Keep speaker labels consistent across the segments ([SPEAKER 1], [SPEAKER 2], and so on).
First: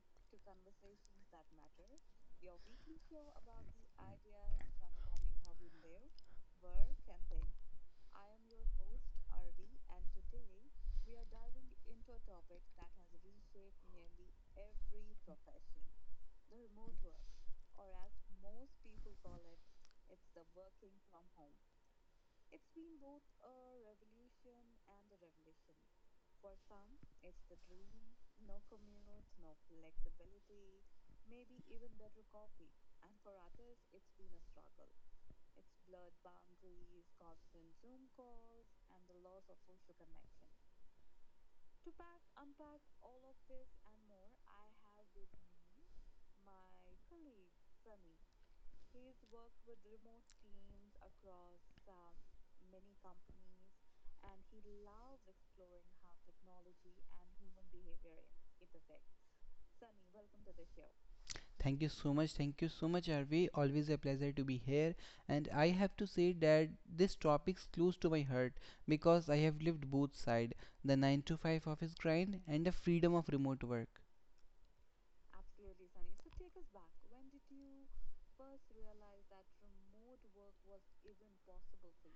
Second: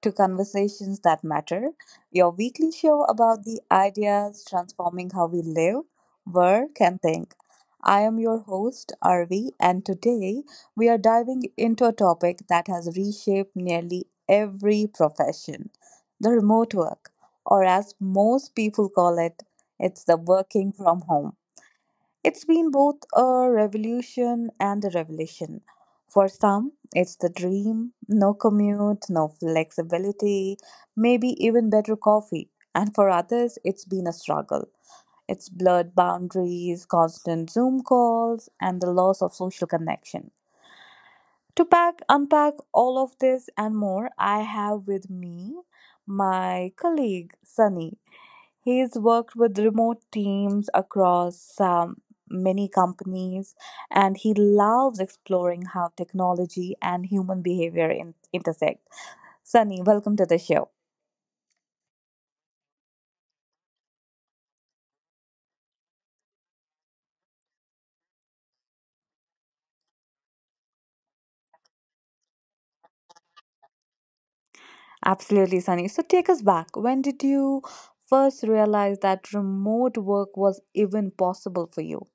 [SPEAKER 1] to Conversations That Matter, your weekly show about the ideas transforming how we live, work, and think. I am your host, Arvi, and today we are diving into a topic that has reshaped nearly every profession the remote work, or as most people call it, it's the working from home. It's been both a revolution and a revelation. For some, it's the dream no commute, no flexibility, maybe even better coffee. And for others, it's been a struggle. It's blurred boundaries, constant Zoom calls, and the loss of social connection. To pack, unpack all of this and more, I have with me my colleague Sunny. He's worked with remote teams across many companies, and he loves exploring how technology and human behavior intersect. Sunny, welcome to the show.
[SPEAKER 2] Thank you so much. Thank you so much, Arvi. Always a pleasure to be here. And I have to say that this topic's close to my heart because I have lived both sides, the 9 to 5 office grind and the freedom of remote work.
[SPEAKER 1] Absolutely, Sunny. So take us back. When did you first realize that remote work was even possible for you?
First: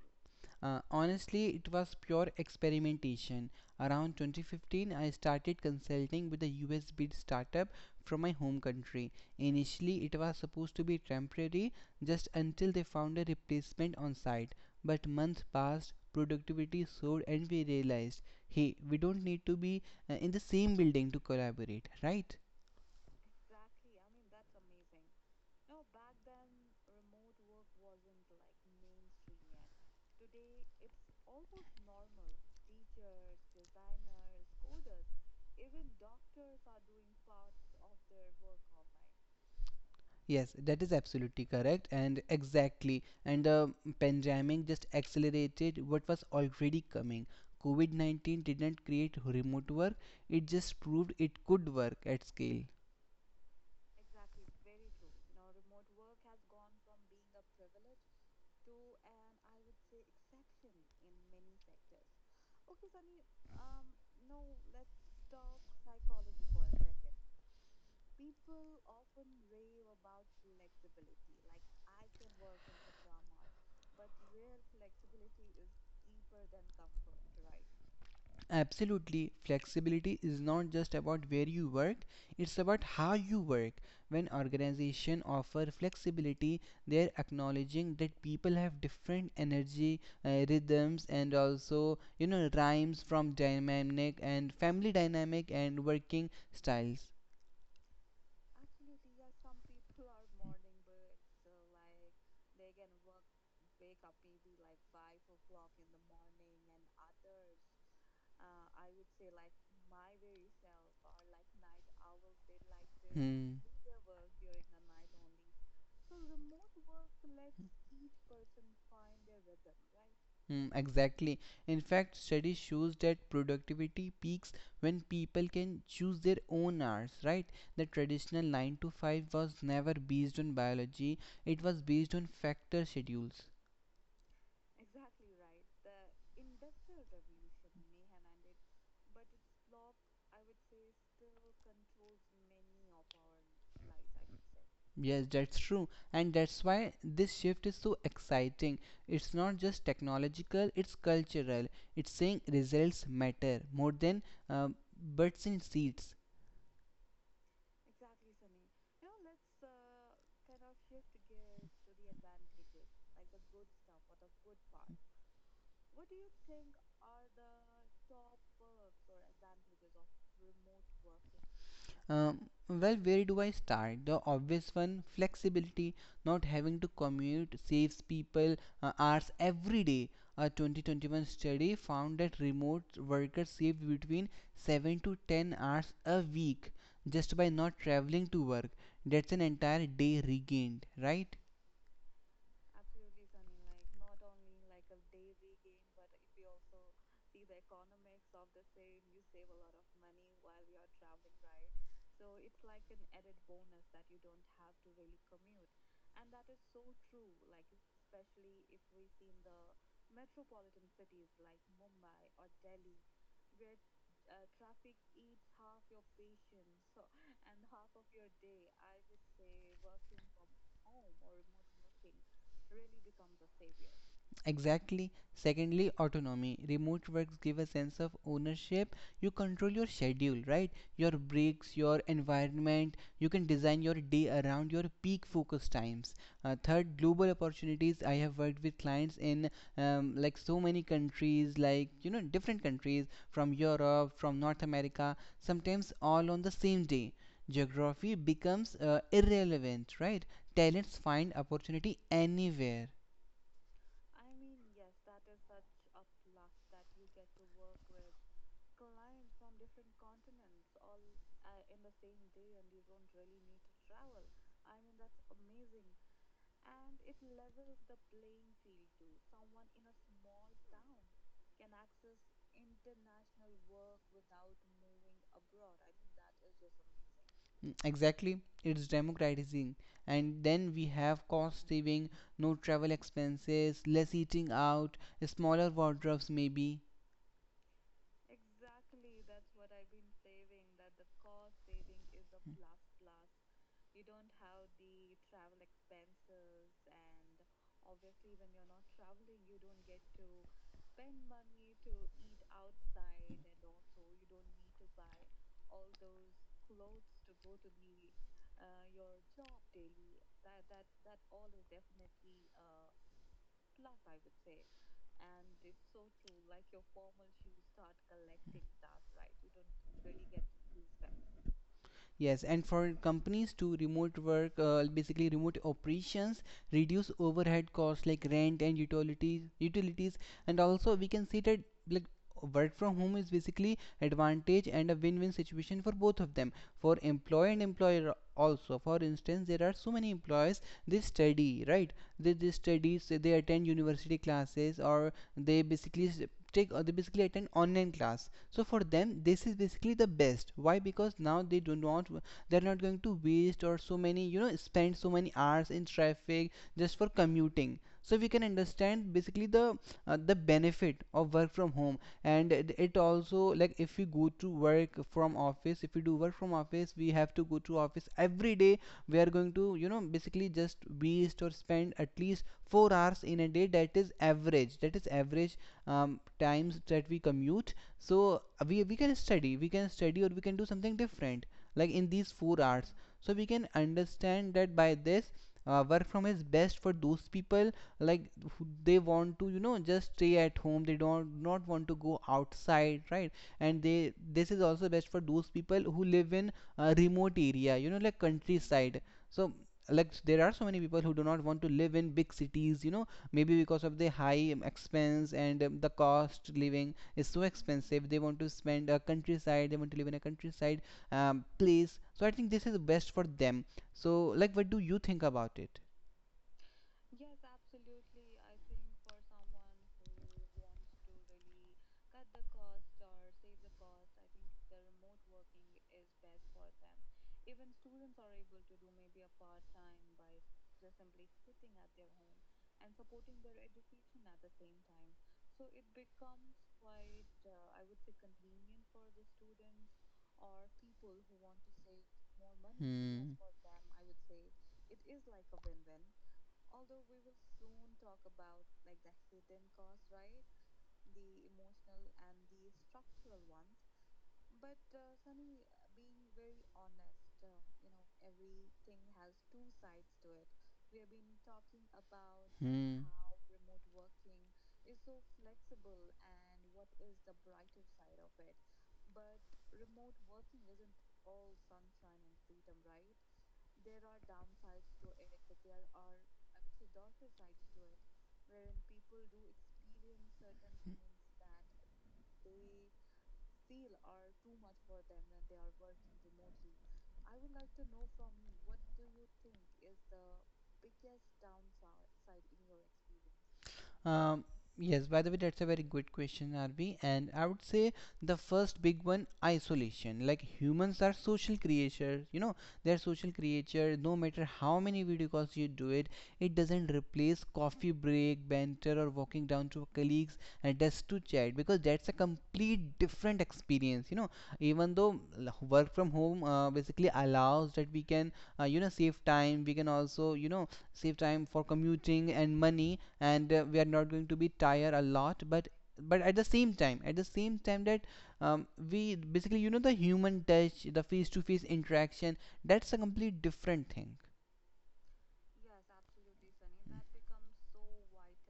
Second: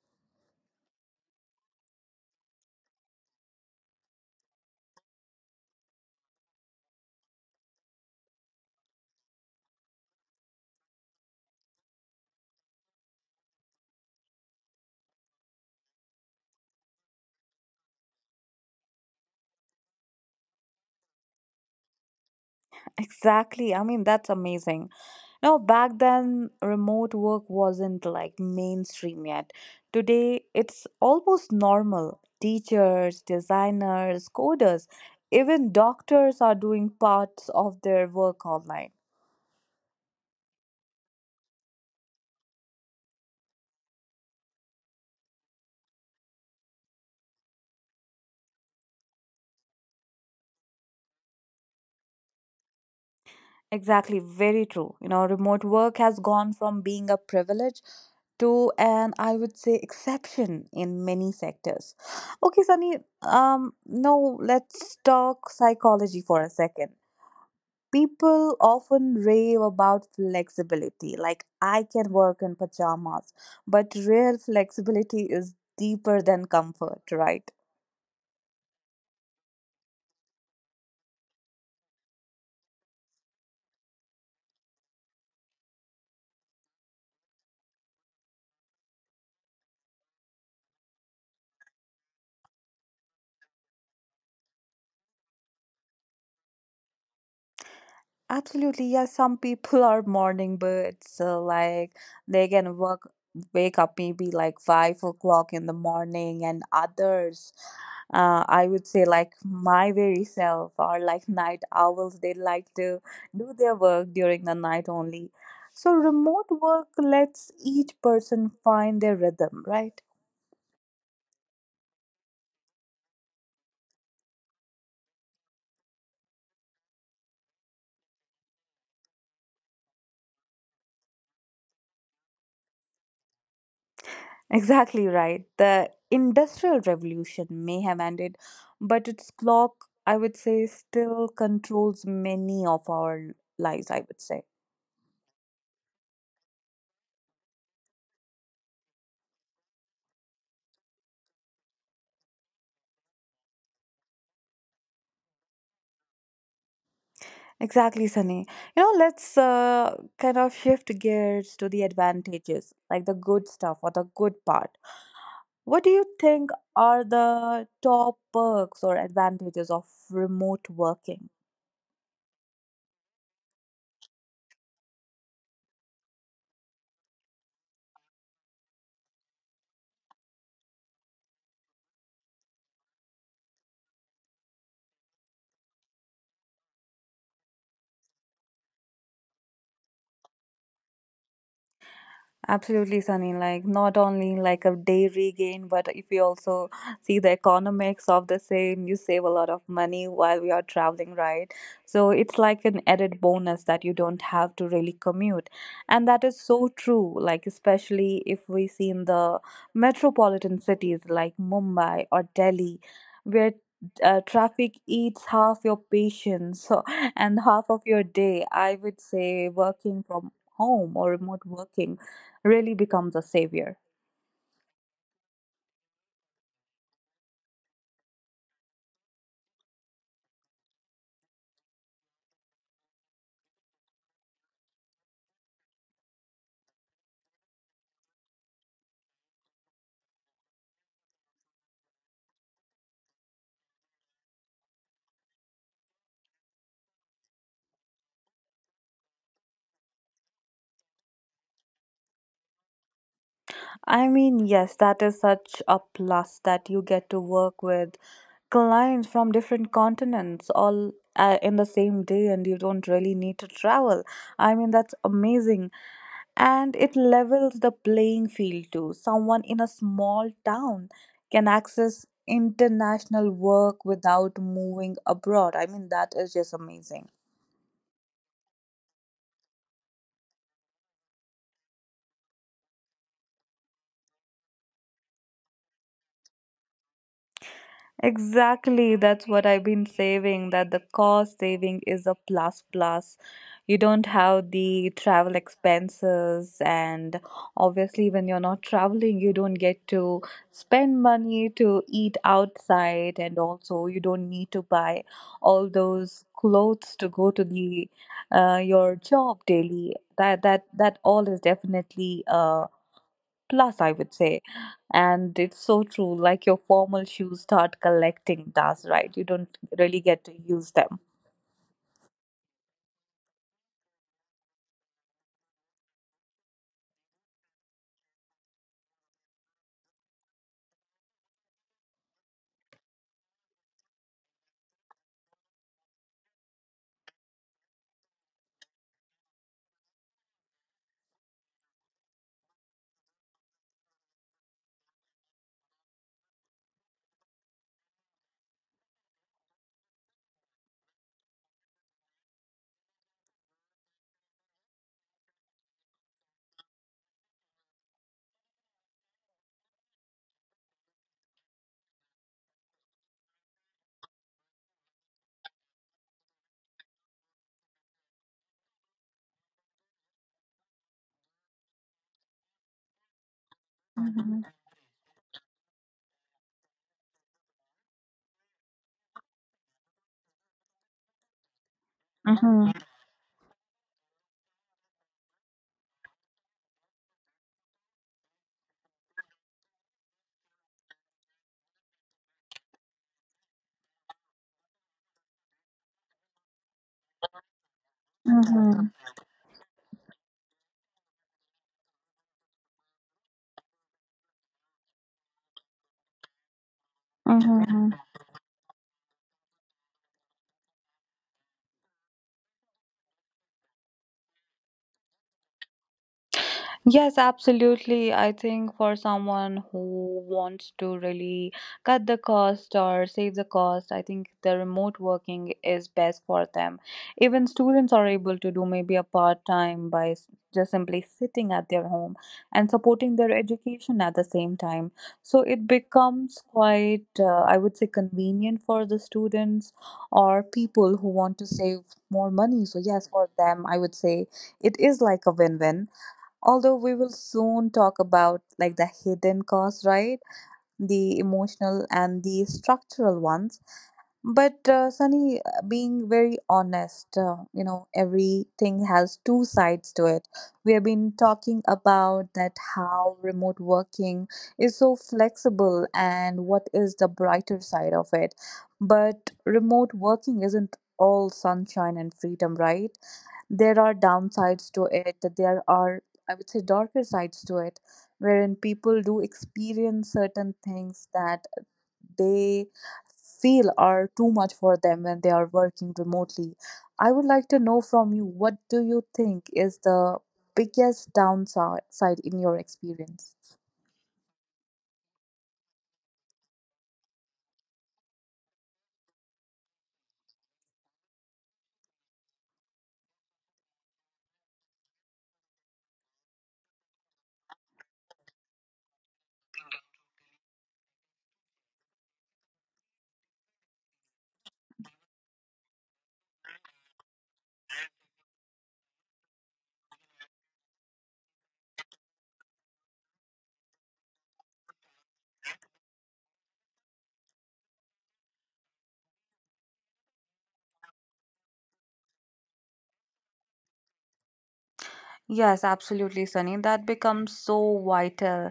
[SPEAKER 2] Honestly, it was pure experimentation. Around 2015, I started consulting with a US based startup from my home country. Initially, it was supposed to be temporary just until they found a replacement on site. But months passed, productivity soared, and we realized hey, we don't need to be in the same building to collaborate, right?
[SPEAKER 1] Exactly. I mean, that's amazing. Now, back then, remote work wasn't like mainstream yet. Today, it's almost normal. Teachers, designers, coders, even doctors are doing parts of their work online.
[SPEAKER 2] Yes, that is absolutely correct and exactly. And the pandemic just accelerated what was already coming. COVID 19 didn't create remote work, it just proved it could work at scale.
[SPEAKER 1] Exactly, very true. You know, remote work has gone from being a privilege to an, I would say, exception in many sectors. Okay, Sunny, now let's talk psychology for a second. People often rave about flexibility, like I can work in pajamas, but real flexibility is deeper than comfort, right?
[SPEAKER 2] Absolutely. Flexibility is not just about where you work, it's about how you work. When organizations offer flexibility, they're acknowledging that people have different energy, rhythms, and also, you know, rhymes from dynamic and family dynamic and working styles.
[SPEAKER 1] Absolutely, yeah. Some people are morning birds, so like they can work wake up maybe like 5 o'clock in the morning, and others, I would say like my very self are like night owls. They like to do
[SPEAKER 2] Hmm.
[SPEAKER 1] their work during the night only. So remote work lets each person find their rhythm, right?
[SPEAKER 2] Mm, exactly. In fact, studies shows that productivity peaks when people can choose their own hours, right? The traditional 9 to 5 was never based on biology, it was based on factor schedules.
[SPEAKER 1] Exactly right. The Industrial Revolution may have ended, but its clock, I would say, still controls many of our lives, I would say.
[SPEAKER 2] Yes, that's true. And that's why this shift is so exciting. It's not just technological, it's cultural. It's saying results matter more than um, butts in seats.
[SPEAKER 1] Exactly, Sunny. You know, let's kind of shift gears to the advantages, like the good stuff or the good part. What do you think are the top perks or advantages of remote working?
[SPEAKER 2] Well, where do I start? The obvious one, flexibility, not having to commute saves people hours every day. A 2021 study found that remote workers saved between 7 to 10 hours a week just by not traveling to work. That's an entire day regained, right?
[SPEAKER 1] Absolutely, Sunny. Like not only like a day regain, but if you also see the economics of the same, you save a lot of money while we are traveling, right? So it's like an added bonus that you don't have to really commute. And that is so true, like especially if we see in the metropolitan cities like Mumbai or Delhi, where traffic eats half your patience so and half of your day. I would say working from home or remote working really becomes a savior.
[SPEAKER 2] Exactly. Secondly, autonomy. Remote works give a sense of ownership. You control your schedule, right? Your breaks, your environment. You can design your day around your peak focus times. Third, global opportunities. I have worked with clients in like so many countries, like you know, different countries from Europe, from North America, sometimes all on the same day. Geography becomes irrelevant, right? Talents find opportunity anywhere.
[SPEAKER 1] I mean, yes, that is such a plus that you get to work with clients from different continents all in the same day and you don't really need to travel. I mean, that's amazing. And it levels the playing field too. Someone in a small town can access international work without moving abroad. I mean, that is just amazing.
[SPEAKER 2] Mm, exactly, it's democratizing. And then we have cost saving, no travel expenses, less eating out, smaller wardrobes maybe.
[SPEAKER 1] Exactly, that's what I've been saving. That the cost saving is a plus plus. You don't have the travel expenses, and obviously, when you're not traveling, you don't get to spend money to eat outside, and also you don't need to buy all those clothes to go to the your job daily. That all is definitely plus, I would say. And it's so true. Like your formal shoes start collecting dust, right? You don't really get to use them.
[SPEAKER 2] Yes, and for companies to remote work, basically remote operations, reduce overhead costs like rent and utilities, utilities, and also we can see that like work from home is basically advantage and a win-win situation for both of them, for employee and employer. Also, for instance, there are so many employees, they study, right? They study, say they attend university classes, or they basically take, they basically attend online class. So for them, this is basically the best. Why? Because now they do not, they're not going to waste or so many, you know, spend so many hours in traffic just for commuting. So we can understand basically the benefit of work from home. And it also, like, if you, if you go to work from office, if you do work from office, we have to go to office every day. We are going to, you know, basically just waste or spend at least 4 hours in a day. That is
[SPEAKER 1] Mm-hmm.
[SPEAKER 2] average, that is average times that we commute. So we can study, we can study or we can do something different like in these four
[SPEAKER 1] Mm-hmm.
[SPEAKER 2] hours So we can understand that by this work from home is best for those people, like who, they want to, you know, just stay at home, they don't, not want to go outside, right? And they, this is also best for those people who live in a remote area, you know, like countryside. So like there are so many people who do not want to live in big cities, you know, maybe because of the high expense and the cost living is so
[SPEAKER 1] Mm-hmm.
[SPEAKER 2] expensive. They want to spend a countryside, they want to live in a countryside place. So I think this is best for them. So, like, what do you think about it?
[SPEAKER 1] Yes, absolutely. I think for someone who wants to really cut the cost or save the cost, I think the remote working is best for them. Even students are able to do maybe a part time by just simply sitting at their home and supporting their education at the same time. So it becomes quite, I would say, convenient for the students or people who want to save more
[SPEAKER 2] More
[SPEAKER 1] money. So,
[SPEAKER 2] money,
[SPEAKER 1] yes, for
[SPEAKER 2] hmm, for
[SPEAKER 1] them, I
[SPEAKER 2] them,
[SPEAKER 1] would
[SPEAKER 2] I would
[SPEAKER 1] say
[SPEAKER 2] say.
[SPEAKER 1] it is like a win win, although we will soon talk about like the hidden costs, right, the emotional and the structural ones. But Sunny, being very honest, you know, everything has two sides to it. We have
[SPEAKER 2] We have
[SPEAKER 1] been
[SPEAKER 2] been
[SPEAKER 1] talking
[SPEAKER 2] talking
[SPEAKER 1] about
[SPEAKER 2] about,
[SPEAKER 1] that
[SPEAKER 2] hmm,
[SPEAKER 1] how
[SPEAKER 2] how
[SPEAKER 1] remote working is so flexible and what is the brighter side of it. But remote working isn't all sunshine and freedom, right? There are downsides to it. There are, I would say, darker sides to it, wherein people do experience certain things that they feel are too much for them when they are working remotely. I would like to know from you, what do you think is the biggest downside in your experience?
[SPEAKER 2] Um, yes, by the way, that's a very good question, RB. And I would say the first big one, isolation. Like humans are social creatures, you know, they're social creatures. No matter how many video calls you do it, it doesn't replace coffee break, banter, or walking down to colleagues and just to chat, because that's a complete different experience, you know. Even though work from home basically allows that we can, you know, save time, we can also, you know, save time for commuting and money, and we are not going to be tired a lot, but but at the same time that we basically, you know, the human touch, the face to face interaction, that's a complete different thing.
[SPEAKER 1] Yes, absolutely, Sunny. That becomes so vital.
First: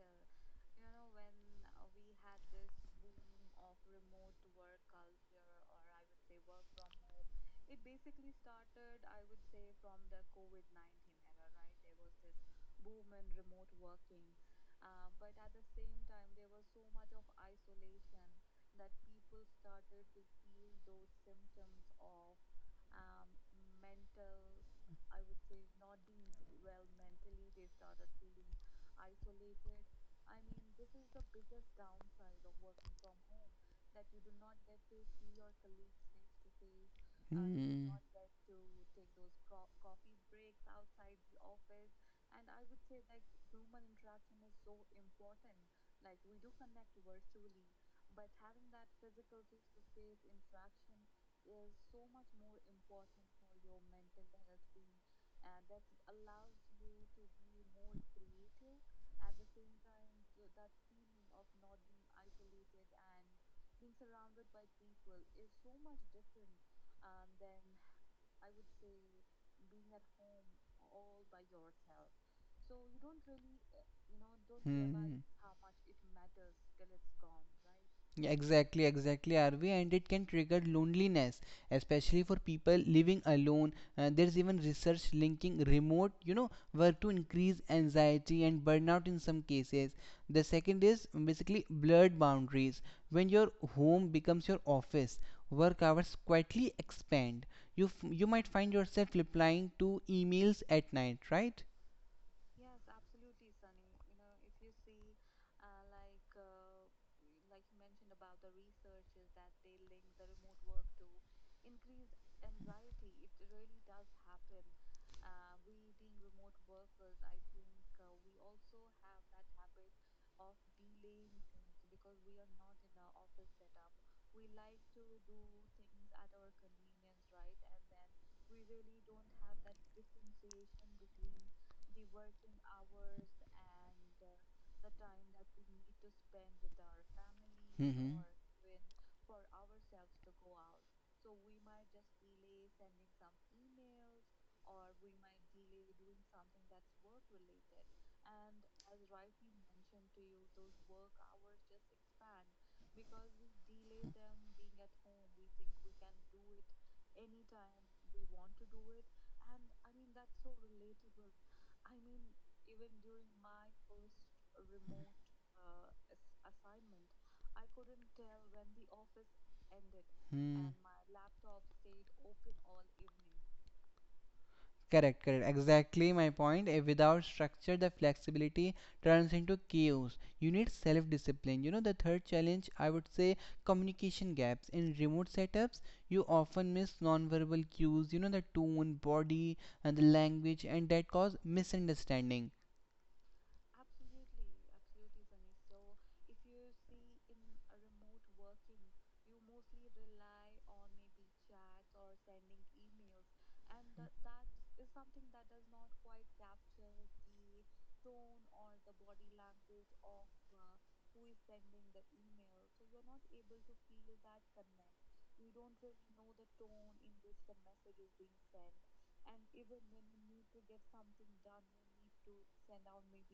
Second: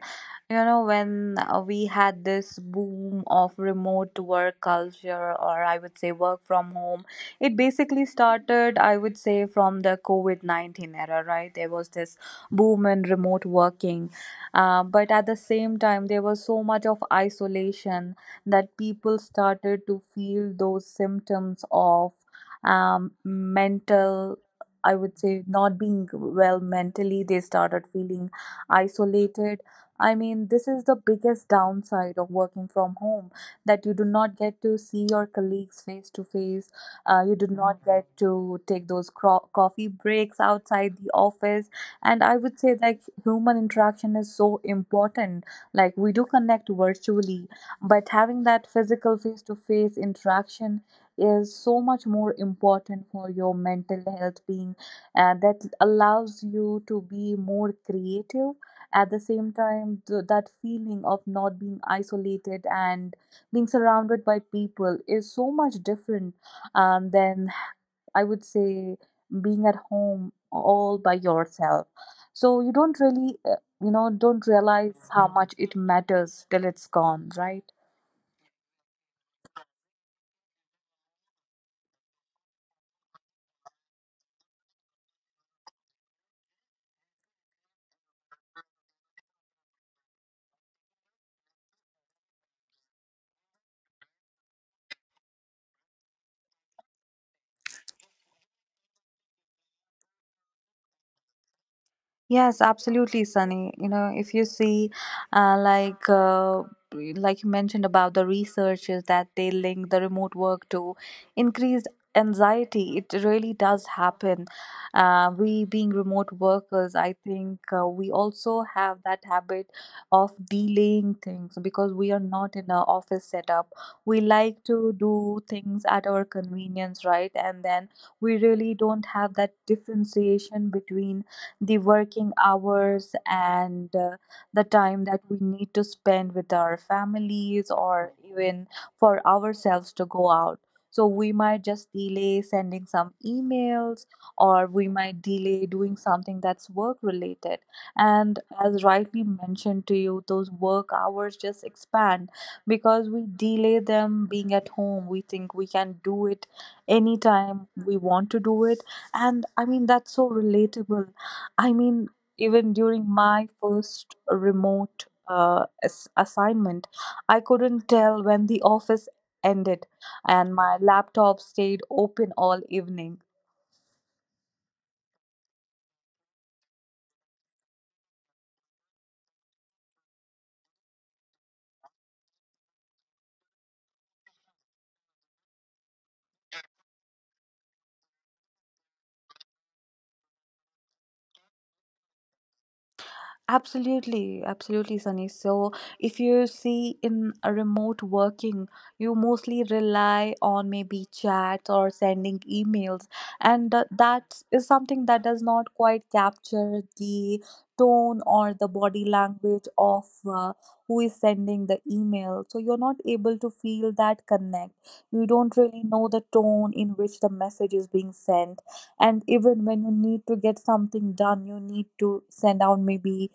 [SPEAKER 1] You know, when we had this boom of remote work culture, or I would say work from home, it basically started, I would say, from the COVID 19 era, right? There was this boom in remote working. But at the same time, there was so much of isolation that people started to feel those symptoms of mental, I would say, not being well mentally. They started feeling isolated. I mean, this is the biggest downside of working from home, that you do not get to see your colleagues face to face. You do not
[SPEAKER 2] Hmm.
[SPEAKER 1] get to take those coffee breaks outside the office. And I would say, like, human interaction is so important. Like, we do connect virtually, but having that physical face to face interaction is so much more important for your mental health being, that allows you to be more creative at the same time, that feeling of not being isolated and being surrounded by people is so much different than, I would say, being at home all by yourself. So you don't really, you know, don't
[SPEAKER 2] Hmm.
[SPEAKER 1] realize
[SPEAKER 2] Hmm.
[SPEAKER 1] how much it matters till it's gone, right?
[SPEAKER 2] Yeah, exactly, exactly, Arvi, and it can trigger loneliness, especially for people living alone. There's even research linking remote, you know, work to increase anxiety and burnout in some cases. The second is basically blurred boundaries. When your home becomes your office, work hours quietly expand. You you might find yourself replying to emails at night, right?
[SPEAKER 1] Yes, absolutely, Sunny. You know, if you see, uh, like, uh, like you mentioned about the researchers that they link the remote work to increased anxiety, it really does happen. We being remote workers, I think we also have that habit of delaying things because we are not in an office setup. We like to do things at our convenience, right? And then we really don't have that differentiation between the working hours and the time that we need to spend with our families
[SPEAKER 2] Mm-hmm.
[SPEAKER 1] or even for ourselves to go out. So we might just delay sending some emails or we might delay doing something that's work related. And as rightly mentioned to you, those work hours just expand because we delay them being at home. We think we can do it anytime we want to do it. And I mean, that's so relatable. I mean, even during my first remote assignment, I couldn't tell when the office ended, and
[SPEAKER 2] Hmm.
[SPEAKER 1] my laptop stayed open all evening.
[SPEAKER 2] Correct, correct. Exactly my point. Without structure, the flexibility turns into chaos. You need self discipline. You know, the third challenge, I would say, communication gaps. In remote setups, you often miss nonverbal cues, you know, the tone, body, and the language, and that cause misunderstanding.
[SPEAKER 1] Absolutely, absolutely, Sunny. So, if you see in a remote working, you mostly rely on maybe chats or sending emails, and that is something that does not quite capture the tone or the body language of who is sending the email. So, you're not able to feel that connect. You don't really know the tone in which the message is being sent, and even when you need to get something done, you need to send out maybe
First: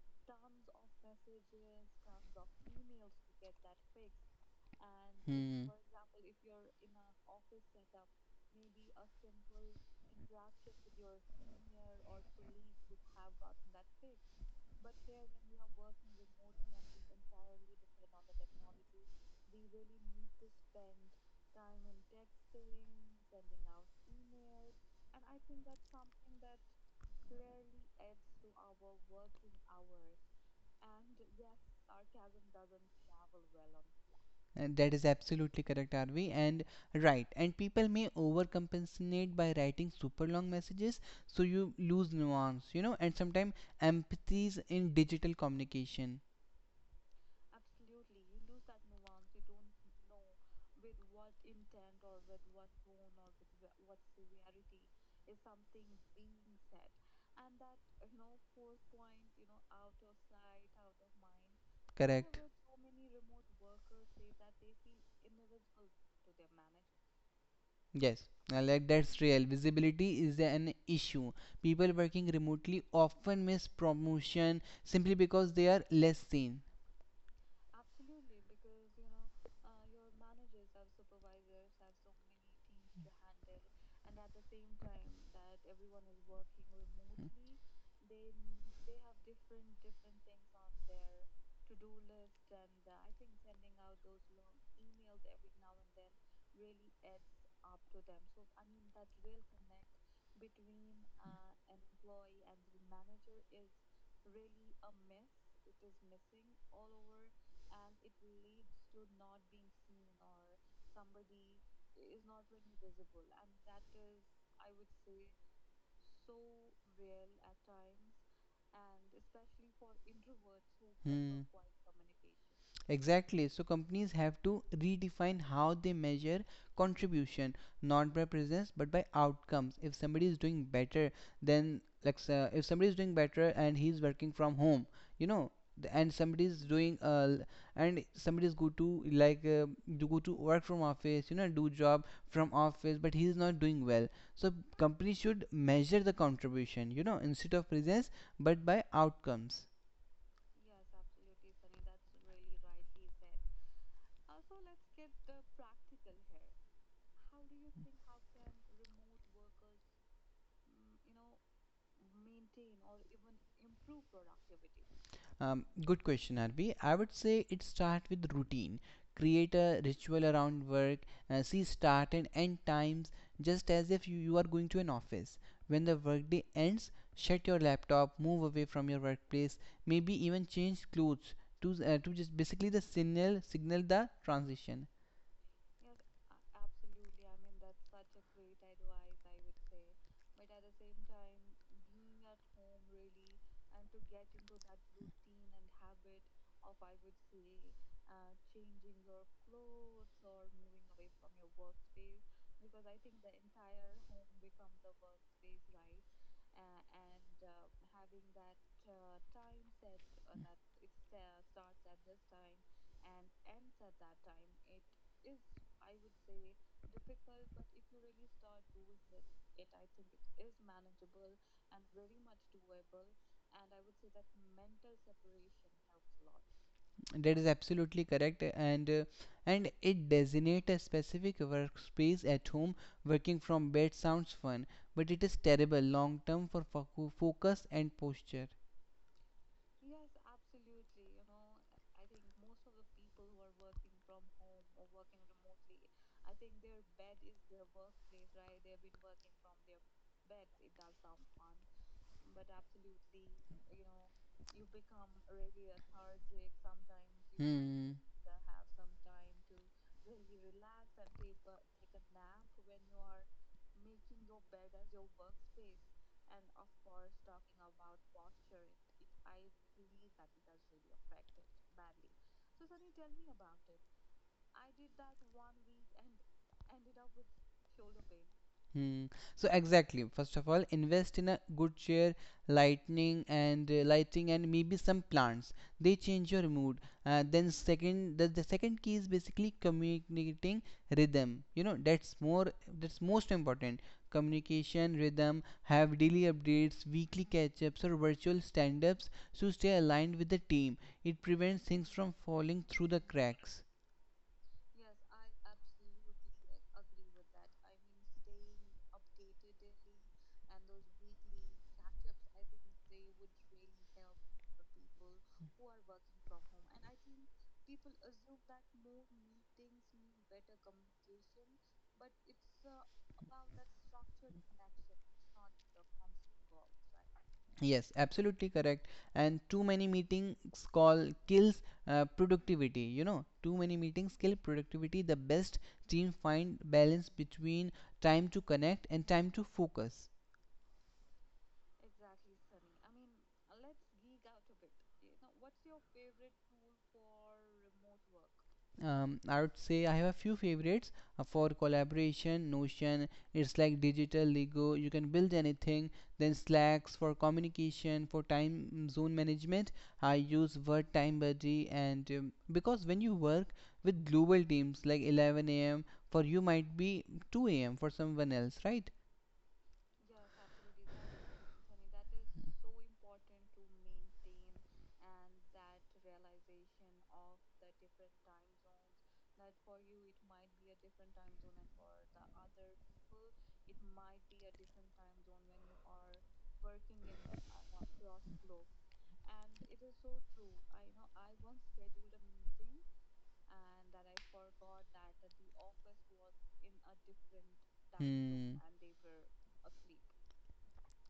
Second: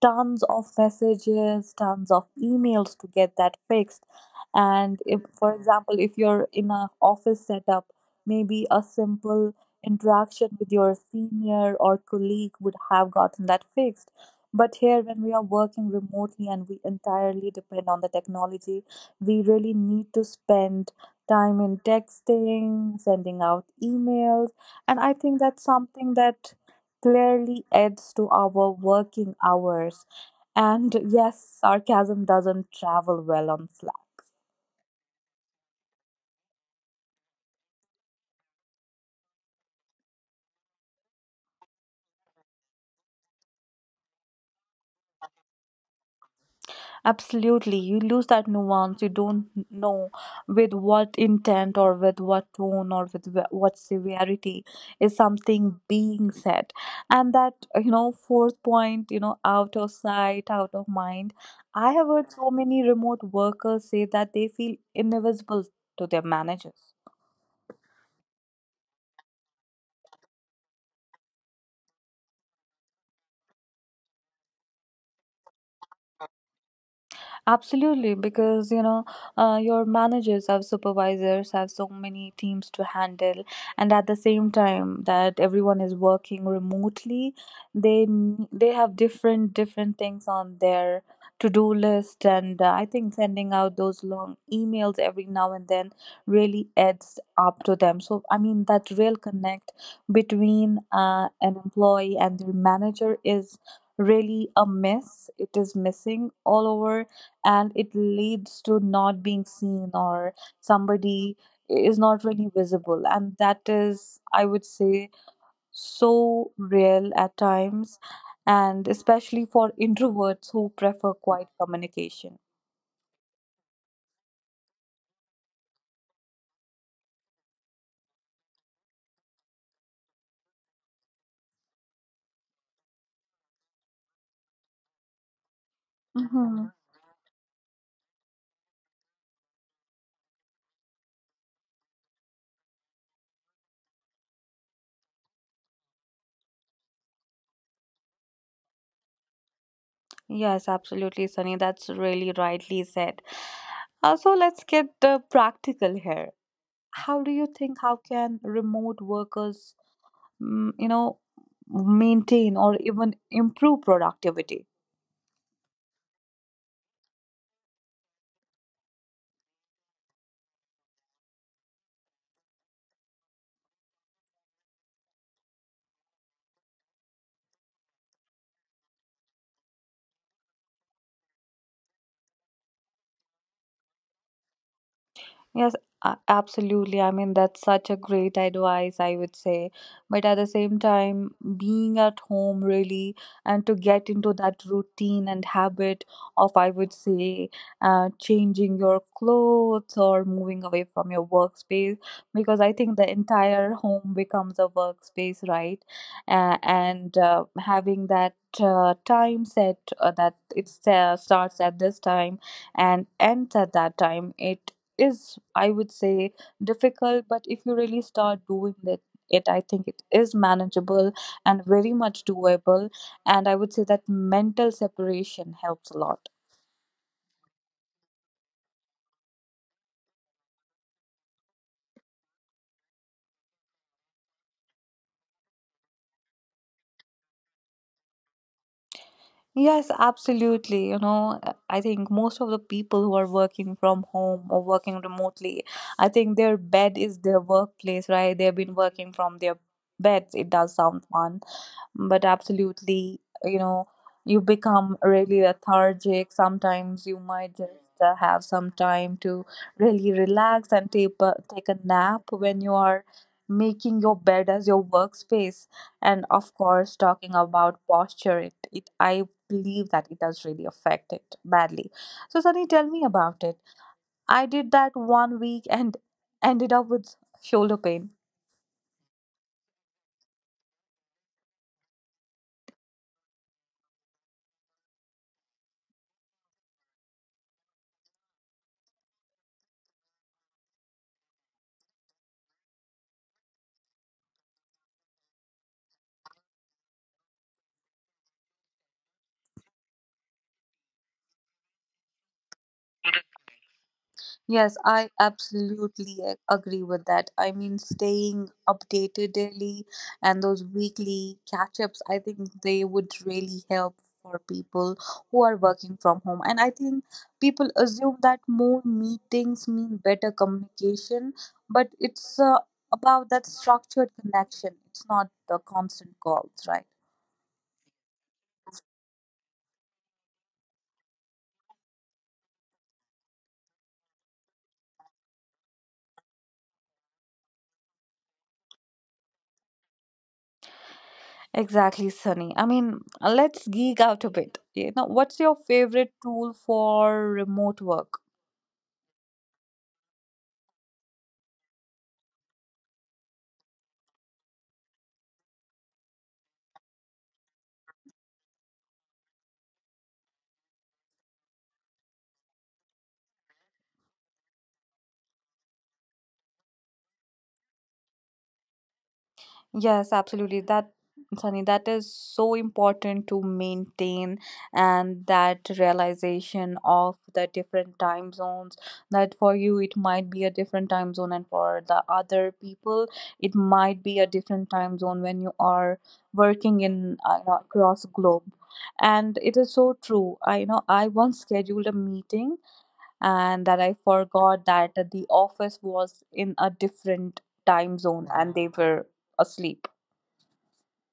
[SPEAKER 1] tons of messages, tons of emails to get that fixed. And if, for
[SPEAKER 2] Hmm.
[SPEAKER 1] example, if you're in a office setup, maybe a simple interaction with your senior or colleague would have gotten that fixed. But here, when we are working remotely and we entirely depend on the technology, we really need to spend time in texting, sending out emails. And I think that's something that clearly adds to our working hours. And yes, sarcasm doesn't travel well on Slack.
[SPEAKER 2] That is absolutely correct, Arvi. And right, and people may overcompensate by writing super long messages, so you lose nuance, you know, and sometimes empathies in digital communication.
[SPEAKER 1] Absolutely, you lose that nuance. You don't know with what intent or with what tone or with what severity is something being said. And that, you know, fourth point, you know, out of sight, out of mind. I have heard
[SPEAKER 2] Correct.
[SPEAKER 1] so many remote workers say that they feel invisible to their managers.
[SPEAKER 2] Yes, like that's real. Visibility is an issue. People working remotely often miss promotion simply because they are less seen.
[SPEAKER 1] Absolutely, because you know, your managers have supervisors, have so many teams to handle, and at the same time that everyone is working remotely, they they have different things on their to do list, and I think sending out those long emails every now and then really adds up to them. So I mean, that real connect between an employee and their manager is really a miss. It is missing all over and it leads to not being seen or somebody is not really visible, and that is, I would say, so real at times, and especially for introverts who prefer
[SPEAKER 2] Hmm.
[SPEAKER 1] quiet communication.
[SPEAKER 2] Exactly. So companies have to redefine how they measure contribution, not by presence but by outcomes. If somebody is doing better, then like, if somebody is doing better and he's working from home, you know, and somebody is
[SPEAKER 1] Hmm.
[SPEAKER 2] doing and somebody is go to like, do go to work from office, you know, do job from office, but he is not doing well. So company should measure the contribution, you know, instead of presence, but by outcomes.
[SPEAKER 1] Yes, absolutely, Sunny, that's really rightly said. Also, let's get practical here. How do you think, how can remote workers, mm, you know maintain or even improve productivity?
[SPEAKER 2] Good question, Arbi. I would say it starts with routine. Create a ritual around work, see start and end times, just as if you are going to an office. When the workday ends, shut your laptop, move away from your workplace, maybe even change clothes to just basically the signal signal the transition.
[SPEAKER 1] Yes, absolutely. I mean, that's such a great advice, I would say. But at the same time, being at home really and to get into that routine and habit of, I would say, changing your clothes or moving away from your workspace, because I think the entire home becomes a workspace, right? And having that time set, that it starts at this time and ends at that time, it is, I would say, difficult. But if you really start doing that, it I think it is manageable and very much doable, and I would say that mental separation helps a lot.
[SPEAKER 2] That is absolutely correct, and it designates a specific workspace at home. Working from bed sounds fun, but it is terrible long term for focus and posture.
[SPEAKER 1] Yes, absolutely. I think most of the people who are working from home or working remotely, I think their bed is their workplace, right? They've been working from their beds. It does sound fun, but absolutely, you become really lethargic. Sometimes you might just
[SPEAKER 2] Hmm.
[SPEAKER 1] have some time to really relax and take a, take a nap when you are making your bed as your workspace. And of course, talking about posture, it, I believe that it does really affect it badly. So Sunny, tell me about it. I did that 1 week and ended up with shoulder pain.
[SPEAKER 2] Hmm. So exactly. First of all, invest in a good chair, lighting, and maybe some plants. They change your mood. Then second, the second key is basically communicating rhythm. You know, that's most important. Communication rhythm. Have daily updates, weekly catch-ups, or virtual stand-ups to stay aligned with the team. It prevents things from falling through the cracks.
[SPEAKER 1] Yes, I absolutely agree with that. I mean, staying updated daily and those weekly catch ups, I think they would really help for people who are working from home. And I think people assume that more meetings mean better communication, but it's about that structured connection. It's not the constant calls, right?
[SPEAKER 2] Yes, absolutely correct. And too many meetings call kills productivity. You know, too many meetings kill productivity. The best team find balance between time to connect and time to focus.
[SPEAKER 1] Exactly, Sunny. I mean, let's geek out a bit. What's your favorite tool for remote work?
[SPEAKER 2] I would say I have a few favorites for collaboration. Notion, it's like digital Lego. You can build anything. Then Slacks for communication, for time zone management. I use Word Time Buddy, and because when you work with global teams, like 11 a.m. for you might be 2 a.m. for someone else, right?
[SPEAKER 1] Yes, absolutely. That, Sunny, that is so important to maintain, and that realization of the different time zones. That for you, it might be a different time zone, and for the other people, it might be a different time zone when you are working in, across globe. And it is so true. I you know I once scheduled a meeting and that I forgot that the office was in a different time zone and
[SPEAKER 2] Hmm.
[SPEAKER 1] they were asleep.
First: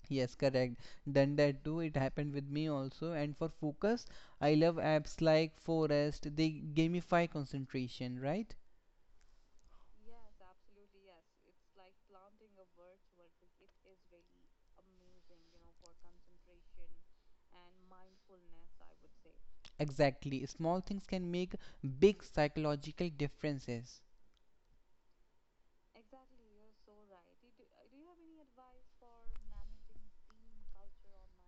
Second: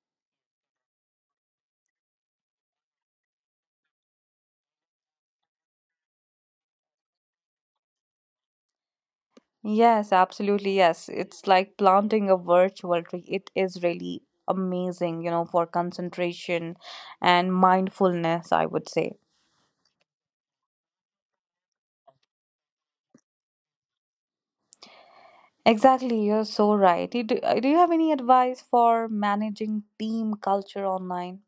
[SPEAKER 2] Yes, correct. Done that too. It happened with me also. And for focus, I love apps like Forest. They gamify concentration, right?
[SPEAKER 1] Yes, absolutely. Yes. It's like planting a virtual tree. It is really amazing, you know, for concentration and mindfulness, I would say.
[SPEAKER 2] Exactly. Small things can make big psychological differences.
[SPEAKER 1] Exactly. You're so right. Do you have any advice for managing team culture online?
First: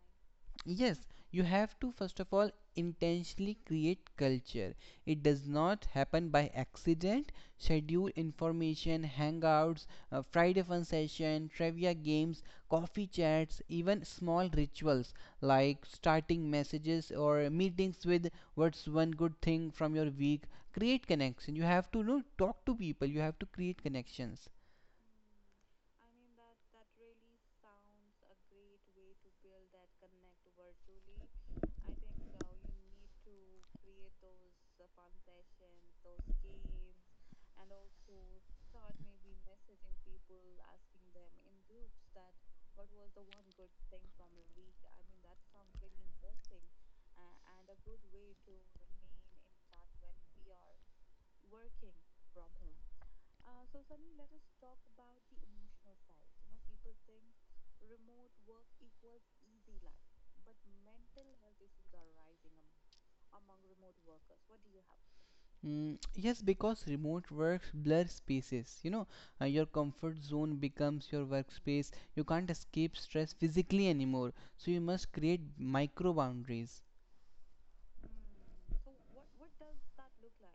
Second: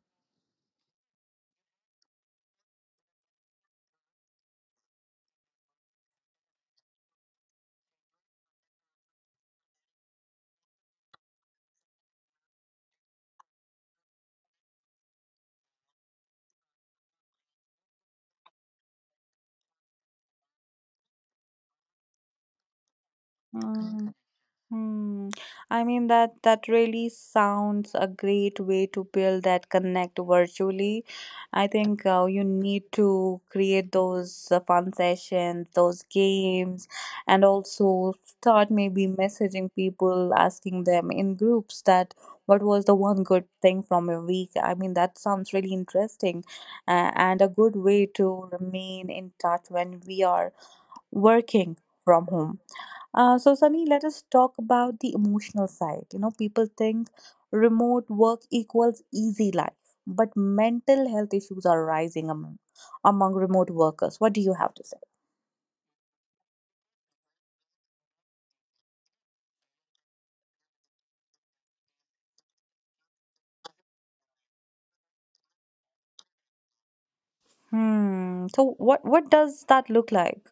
[SPEAKER 2] Yes, you have to first of all intentionally create culture. It does not happen by accident. Schedule information, hangouts, Friday fun session, trivia games, coffee chats, even small rituals like starting messages or meetings with what's one good thing from your week. Create connection. You have to, you know, talk to people. You have to create
[SPEAKER 1] Mm.
[SPEAKER 2] connections.
[SPEAKER 1] Hmm. I mean, that really sounds a great way to build that connect virtually. I think you need to create those fun sessions, those games, and also start maybe messaging people, asking them in groups that what was the one good thing from your week. I mean, that sounds really interesting, and a good way to remain in touch when we are working from home. So, Sunny, let us talk about the emotional side. You know, people think remote work equals easy life, but mental health issues are rising among, among remote workers. What do you have to say?
[SPEAKER 2] Mm, yes, because remote works blur spaces. You know, your comfort zone becomes your workspace. You can't escape stress physically anymore. So you must create micro boundaries.
[SPEAKER 1] Hmm. So, what does that look like?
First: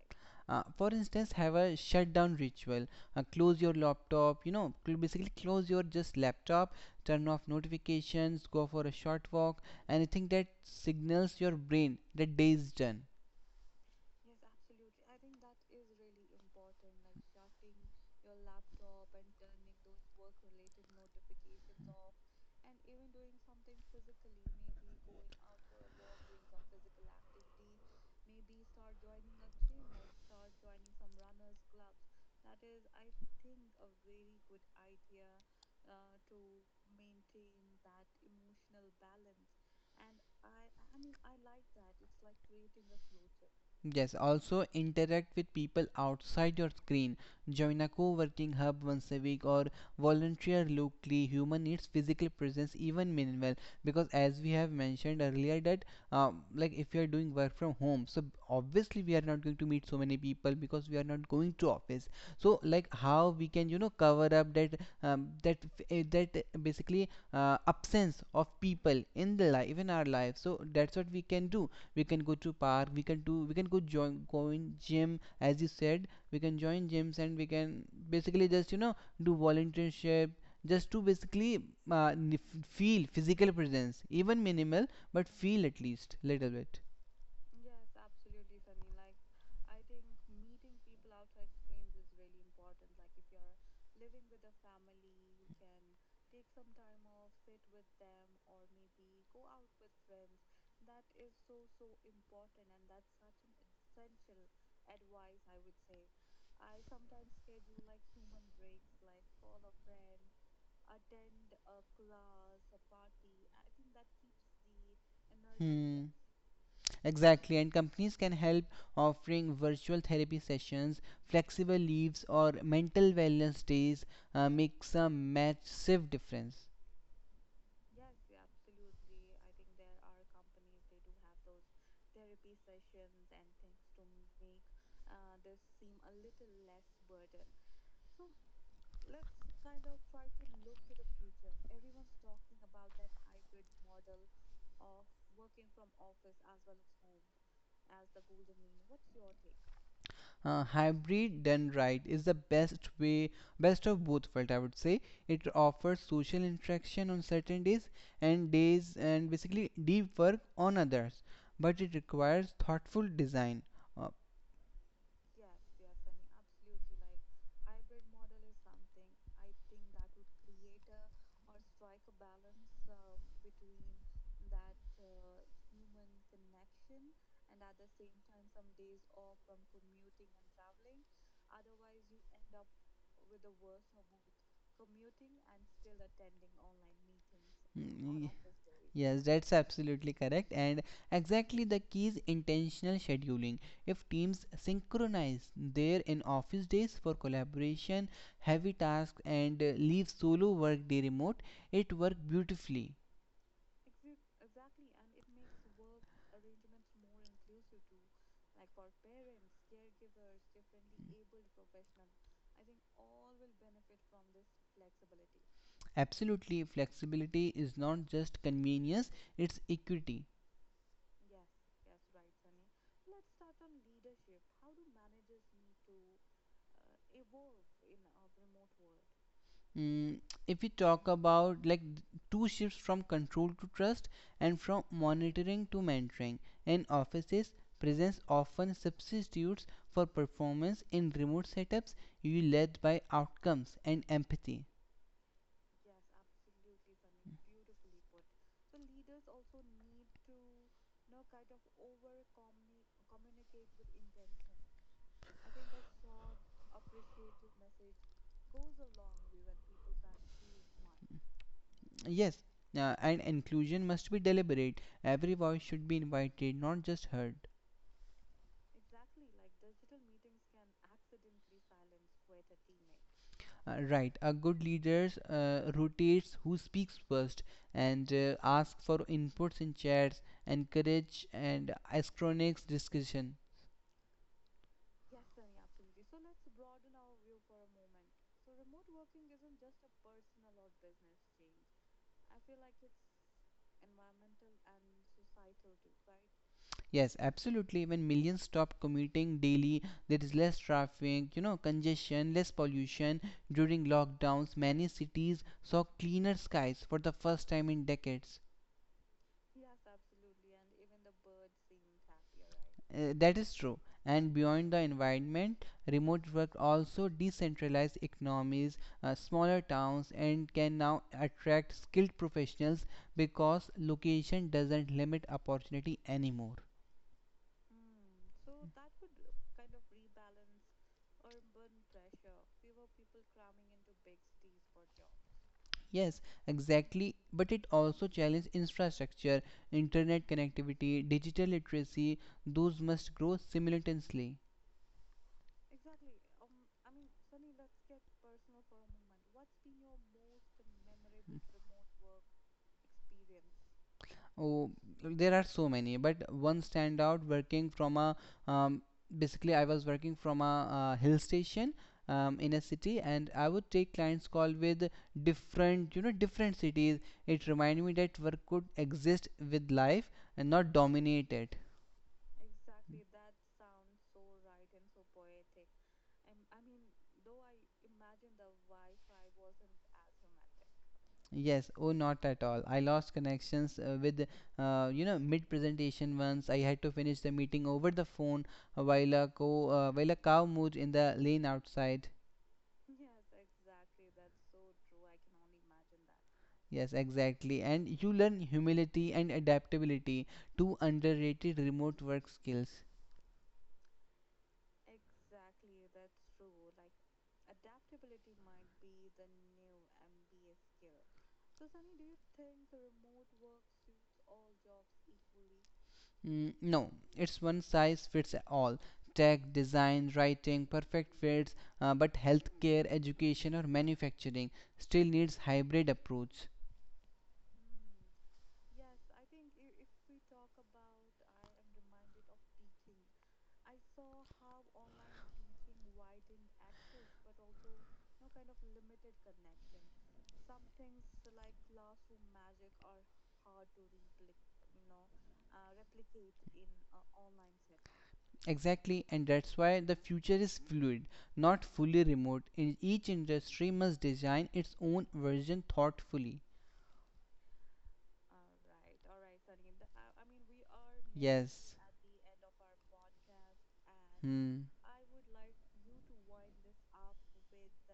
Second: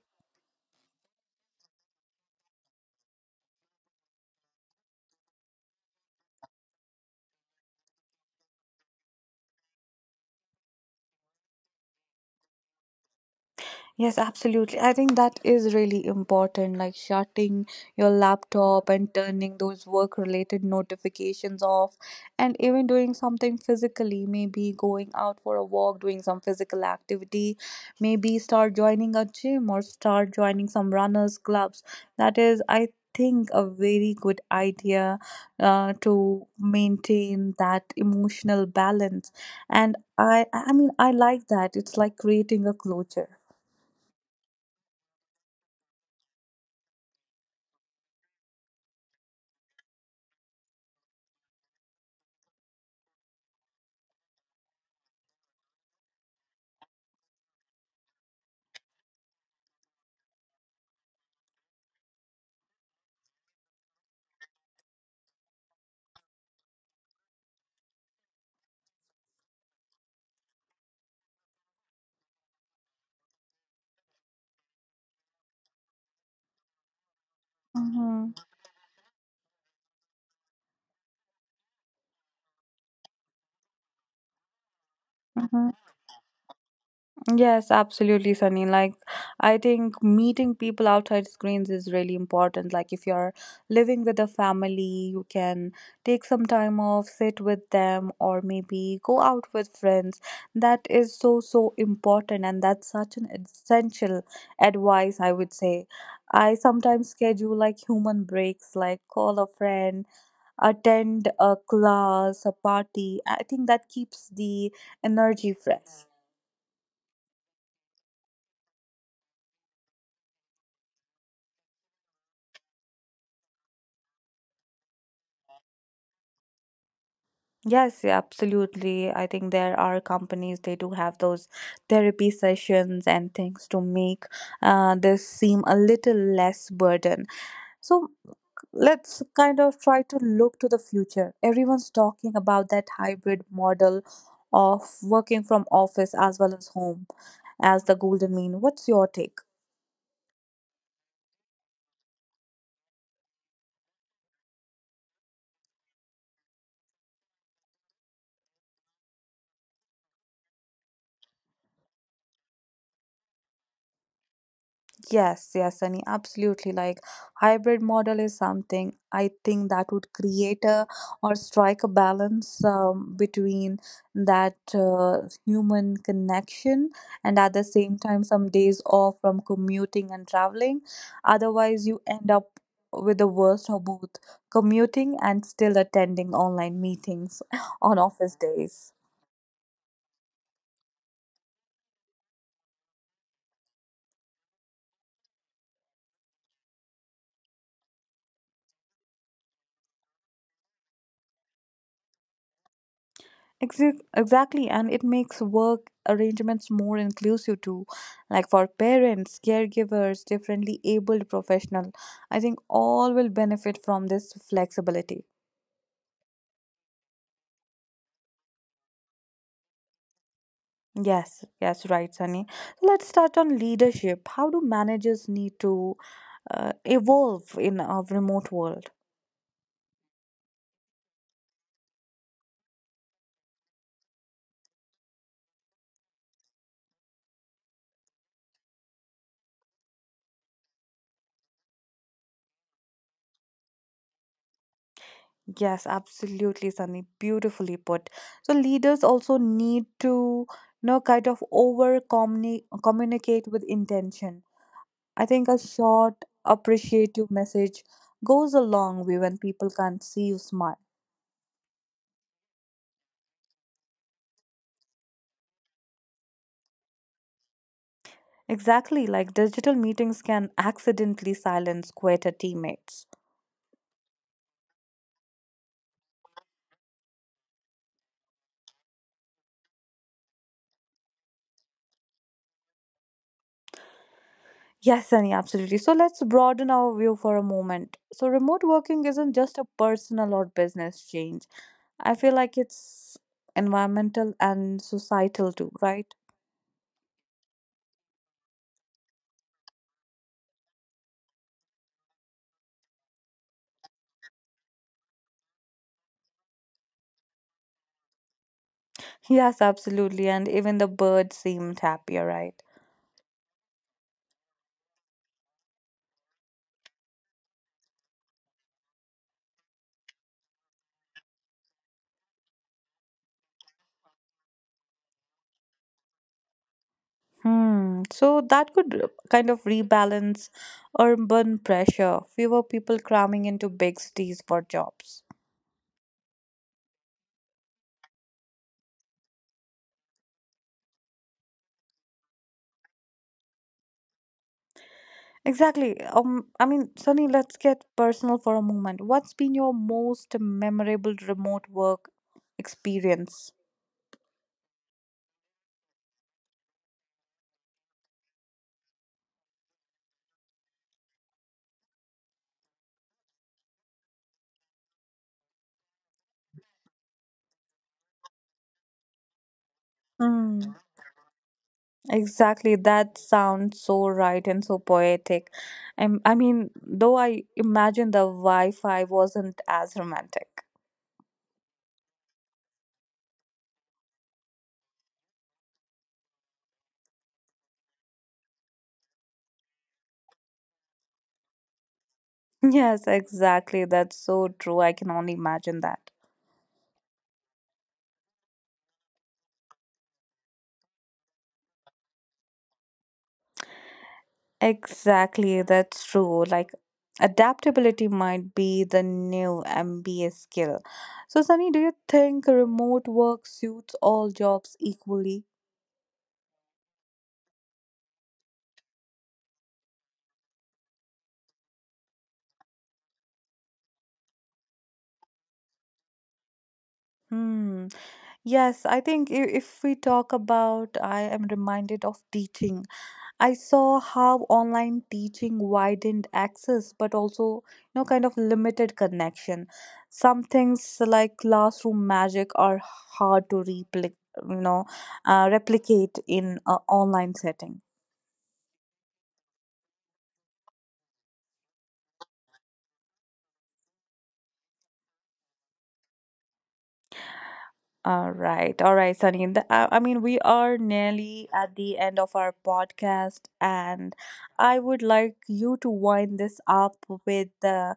[SPEAKER 2] For instance, have a shutdown ritual. Close your laptop. You know, basically close your just laptop. Turn off notifications. Go for a short walk. Anything that signals your brain that day is done.
[SPEAKER 1] Yes, absolutely. I think that is really important, like shutting your laptop and turning those work related notifications off, and even doing something physically, maybe going out for a walk, doing some physical activity, maybe start joining a gym or start joining some runners' clubs. That is, I think, a very good idea to maintain that emotional balance. And I mean, I like that. It's like creating a closure.
[SPEAKER 2] Yes, also interact with people outside your screen. Join a co working hub once a week or volunteer locally. Human needs physical presence, even minimal. Because, as we have mentioned earlier, that like if you are doing work from home, so obviously we are not going to meet so many people because we are not going to office. So, like how we can cover up that that that basically absence of people in the life in our life. So that's what we can do, we can go to park, we can go join going gym. As you said, we can join gyms, and we can
[SPEAKER 1] Mhm,
[SPEAKER 2] basically just do volunteership, just to basically feel physical presence, even minimal, but feel
[SPEAKER 1] mhm.
[SPEAKER 2] at least little bit.
[SPEAKER 1] Yes, absolutely, Sunny. Like, I think meeting people outside screens is really important. Like, if you're living with a family, you can take some time off, sit with them, or maybe go out with friends. That is so, so important, and that's such an essential advice, I would say. I sometimes schedule like human breaks, like call a friend, attend a class, a party. I think that keeps the energy fresh.
[SPEAKER 2] Hmm, exactly. And companies can help offering virtual therapy sessions, flexible leaves, or mental wellness days. Makes a massive difference.
[SPEAKER 1] Yes, yeah, absolutely. I think there are companies, they do have those therapy sessions and things to make this seem a little less burden. So let's kind of try to look to the future. Everyone's talking about that hybrid model of working from office as well as home as the golden mean. What's your take?
[SPEAKER 2] Hybrid done right is the best way, best of both worlds, I would say. It offers social interaction on certain days and basically deep work on others, but it requires thoughtful design. Uh,
[SPEAKER 1] Yes, yes, Sunny, absolutely. Like, hybrid model is something I think that would create a, or strike a balance between that human connection, and at the same time some days off from commuting and traveling. Otherwise, you end up with the worst of both, commuting and still attending online meetings on
[SPEAKER 2] yeah.
[SPEAKER 1] office days.
[SPEAKER 2] Yes, that's absolutely correct. And exactly, the key is intentional scheduling. If teams synchronize their in office days for collaboration, heavy tasks, and leave solo work day remote, it works beautifully.
[SPEAKER 1] Exactly, and it makes work arrangements more inclusive too, like for parents, caregivers, differently abled professional. I think all will benefit from this flexibility.
[SPEAKER 2] Absolutely, flexibility is not just convenience, it's equity.
[SPEAKER 1] Yes, yes, right, Sunny. Let's start on leadership. How do managers need to evolve in a remote world?
[SPEAKER 2] Mm, if we talk about, like, two shifts: from control to trust, and from monitoring to mentoring. In offices, presence often substitutes for performance. In remote setups, you led by outcomes and empathy.
[SPEAKER 1] Yes, absolutely, Sunny. Beautifully put. So leaders also need to, you know, kind of over communicate with intention. I think a short, appreciative message goes a long way when people can't see you smile.
[SPEAKER 2] Yes, and inclusion must be deliberate. Every voice should be invited, not just heard.
[SPEAKER 1] Exactly, like digital meetings can accidentally silence quieter teammates.
[SPEAKER 2] Right. A good leader rotates who speaks first, and asks for inputs in chats, encourage and asynchronous discussion.
[SPEAKER 1] Yes, Sunny, absolutely. So let's broaden our view for a moment. So, remote working isn't just a personal or business change. I feel like it's environmental and societal too, right?
[SPEAKER 2] Yes, absolutely. When millions stop commuting daily, there is less traffic, congestion, less pollution. During lockdowns, many cities saw cleaner skies for the first time in decades.
[SPEAKER 1] Yes, absolutely. And even the birds seemed happier, right?
[SPEAKER 2] That is true. And beyond the environment, remote work also decentralized economies, smaller towns, and can now attract skilled professionals, because location doesn't limit opportunity anymore.
[SPEAKER 1] Hmm. So that could kind of rebalance urban pressure, fewer people cramming into big cities for jobs.
[SPEAKER 2] Yes, exactly. But it also challenges infrastructure, internet connectivity, digital literacy. Those must grow simultaneously.
[SPEAKER 1] Exactly. I mean, Sunny, let's get personal for a moment. What's been your most memorable remote work experience?
[SPEAKER 2] Oh, there are so many, but one stand out: working from a um, hill station in a city, and I would take clients call with different, different cities. It reminded me that work could exist with life and
[SPEAKER 1] Hmm.
[SPEAKER 2] not dominate it.
[SPEAKER 1] Exactly. That sounds so right and so poetic. I mean, though I imagine the Wi-Fi wasn't as romantic.
[SPEAKER 2] Yes, oh, not at all. I lost connections with, mid presentation once. I had to finish the meeting over the phone while a cow moved in the lane outside.
[SPEAKER 1] Yes, exactly. That's so true. I can only imagine that.
[SPEAKER 2] Yes, exactly. And you learn humility and adaptability, two underrated remote work skills.
[SPEAKER 1] Exactly, that's true. Like adaptability might be the new MBA skill. So, Sunny, do you think remote work suits all jobs equally?
[SPEAKER 2] Mm, no, it's one size fits all. Tech, design, writing, perfect fits, but healthcare, education, or manufacturing still needs hybrid approach.
[SPEAKER 1] Hmm. Yes, I think if we talk about, I am reminded of teaching. I saw how online teaching widened access, but also, kind of limited connection. Some things like classroom magic are hard to you know replicate in an online setting.
[SPEAKER 2] Exactly, and that's why the future is fluid, not fully remote. In each industry must design its own version thoughtfully.
[SPEAKER 1] All right, Sunny. I mean, we are nearly at
[SPEAKER 2] Yes.
[SPEAKER 1] the end of our podcast, and
[SPEAKER 2] Hmm.
[SPEAKER 1] I would like you to wind this up with the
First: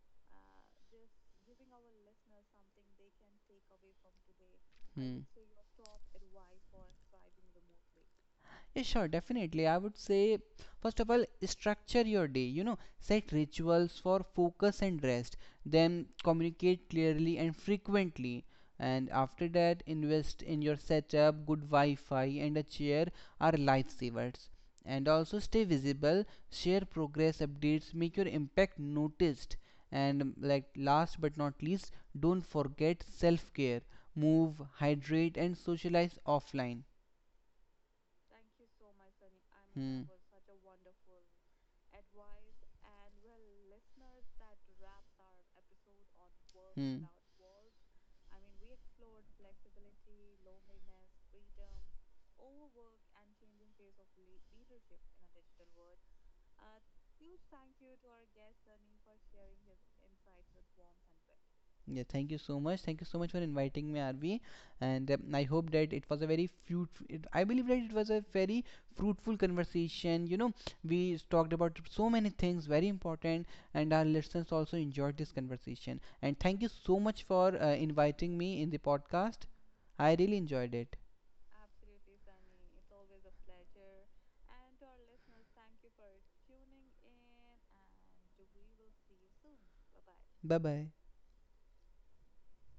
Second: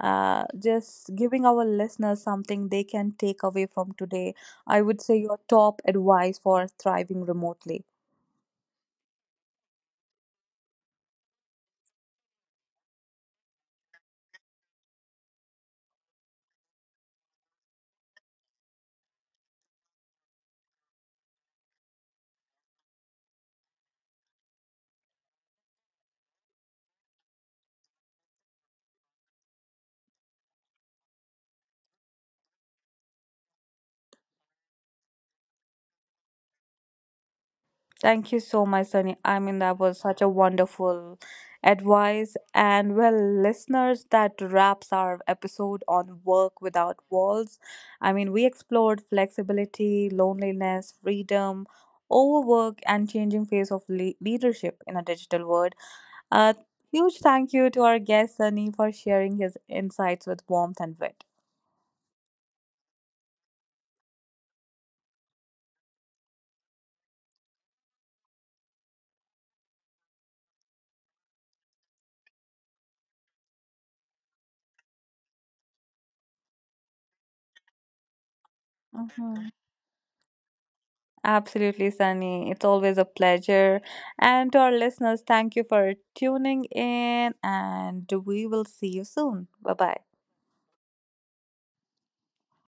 [SPEAKER 1] just giving our listeners something they can take away from today. I would say
[SPEAKER 2] Hmm.
[SPEAKER 1] your top advice for thriving remotely.
[SPEAKER 2] Yeah, sure, definitely. I would say, first of all, structure your day. You know, set rituals for focus and rest. Then communicate clearly and frequently. And after that, invest in your setup, good Wi Fi, and a chair are lifesavers. And also, stay visible, share progress updates, make your impact noticed. And like, last but not least, don't forget self care. Move, hydrate, and socialize offline.
[SPEAKER 1] Thank you so much, Sunny. I mean, that was
[SPEAKER 2] Hmm.
[SPEAKER 1] such a wonderful advice. And well, listeners, that wraps our episode on work without
[SPEAKER 2] Hmm.
[SPEAKER 1] walls. I mean, we explored flexibility, loneliness, freedom, overwork, and changing face of leadership in a digital world. A huge thank you to our guest, Sunny, for sharing his insights with warmth and wit.
[SPEAKER 2] Yeah, thank you so much. Thank you so much for inviting me, RV. And I hope that it was a very I believe that it was a very fruitful conversation. You know, we talked about so many things, very important, and our listeners also enjoyed this conversation. And thank you so much for inviting me in the podcast.
[SPEAKER 1] Mhm.
[SPEAKER 2] I really enjoyed it.
[SPEAKER 1] Absolutely, Sunny. It's always a pleasure. And to our listeners, thank you for tuning in, and we will see you soon. Bye bye.
[SPEAKER 2] Bye bye.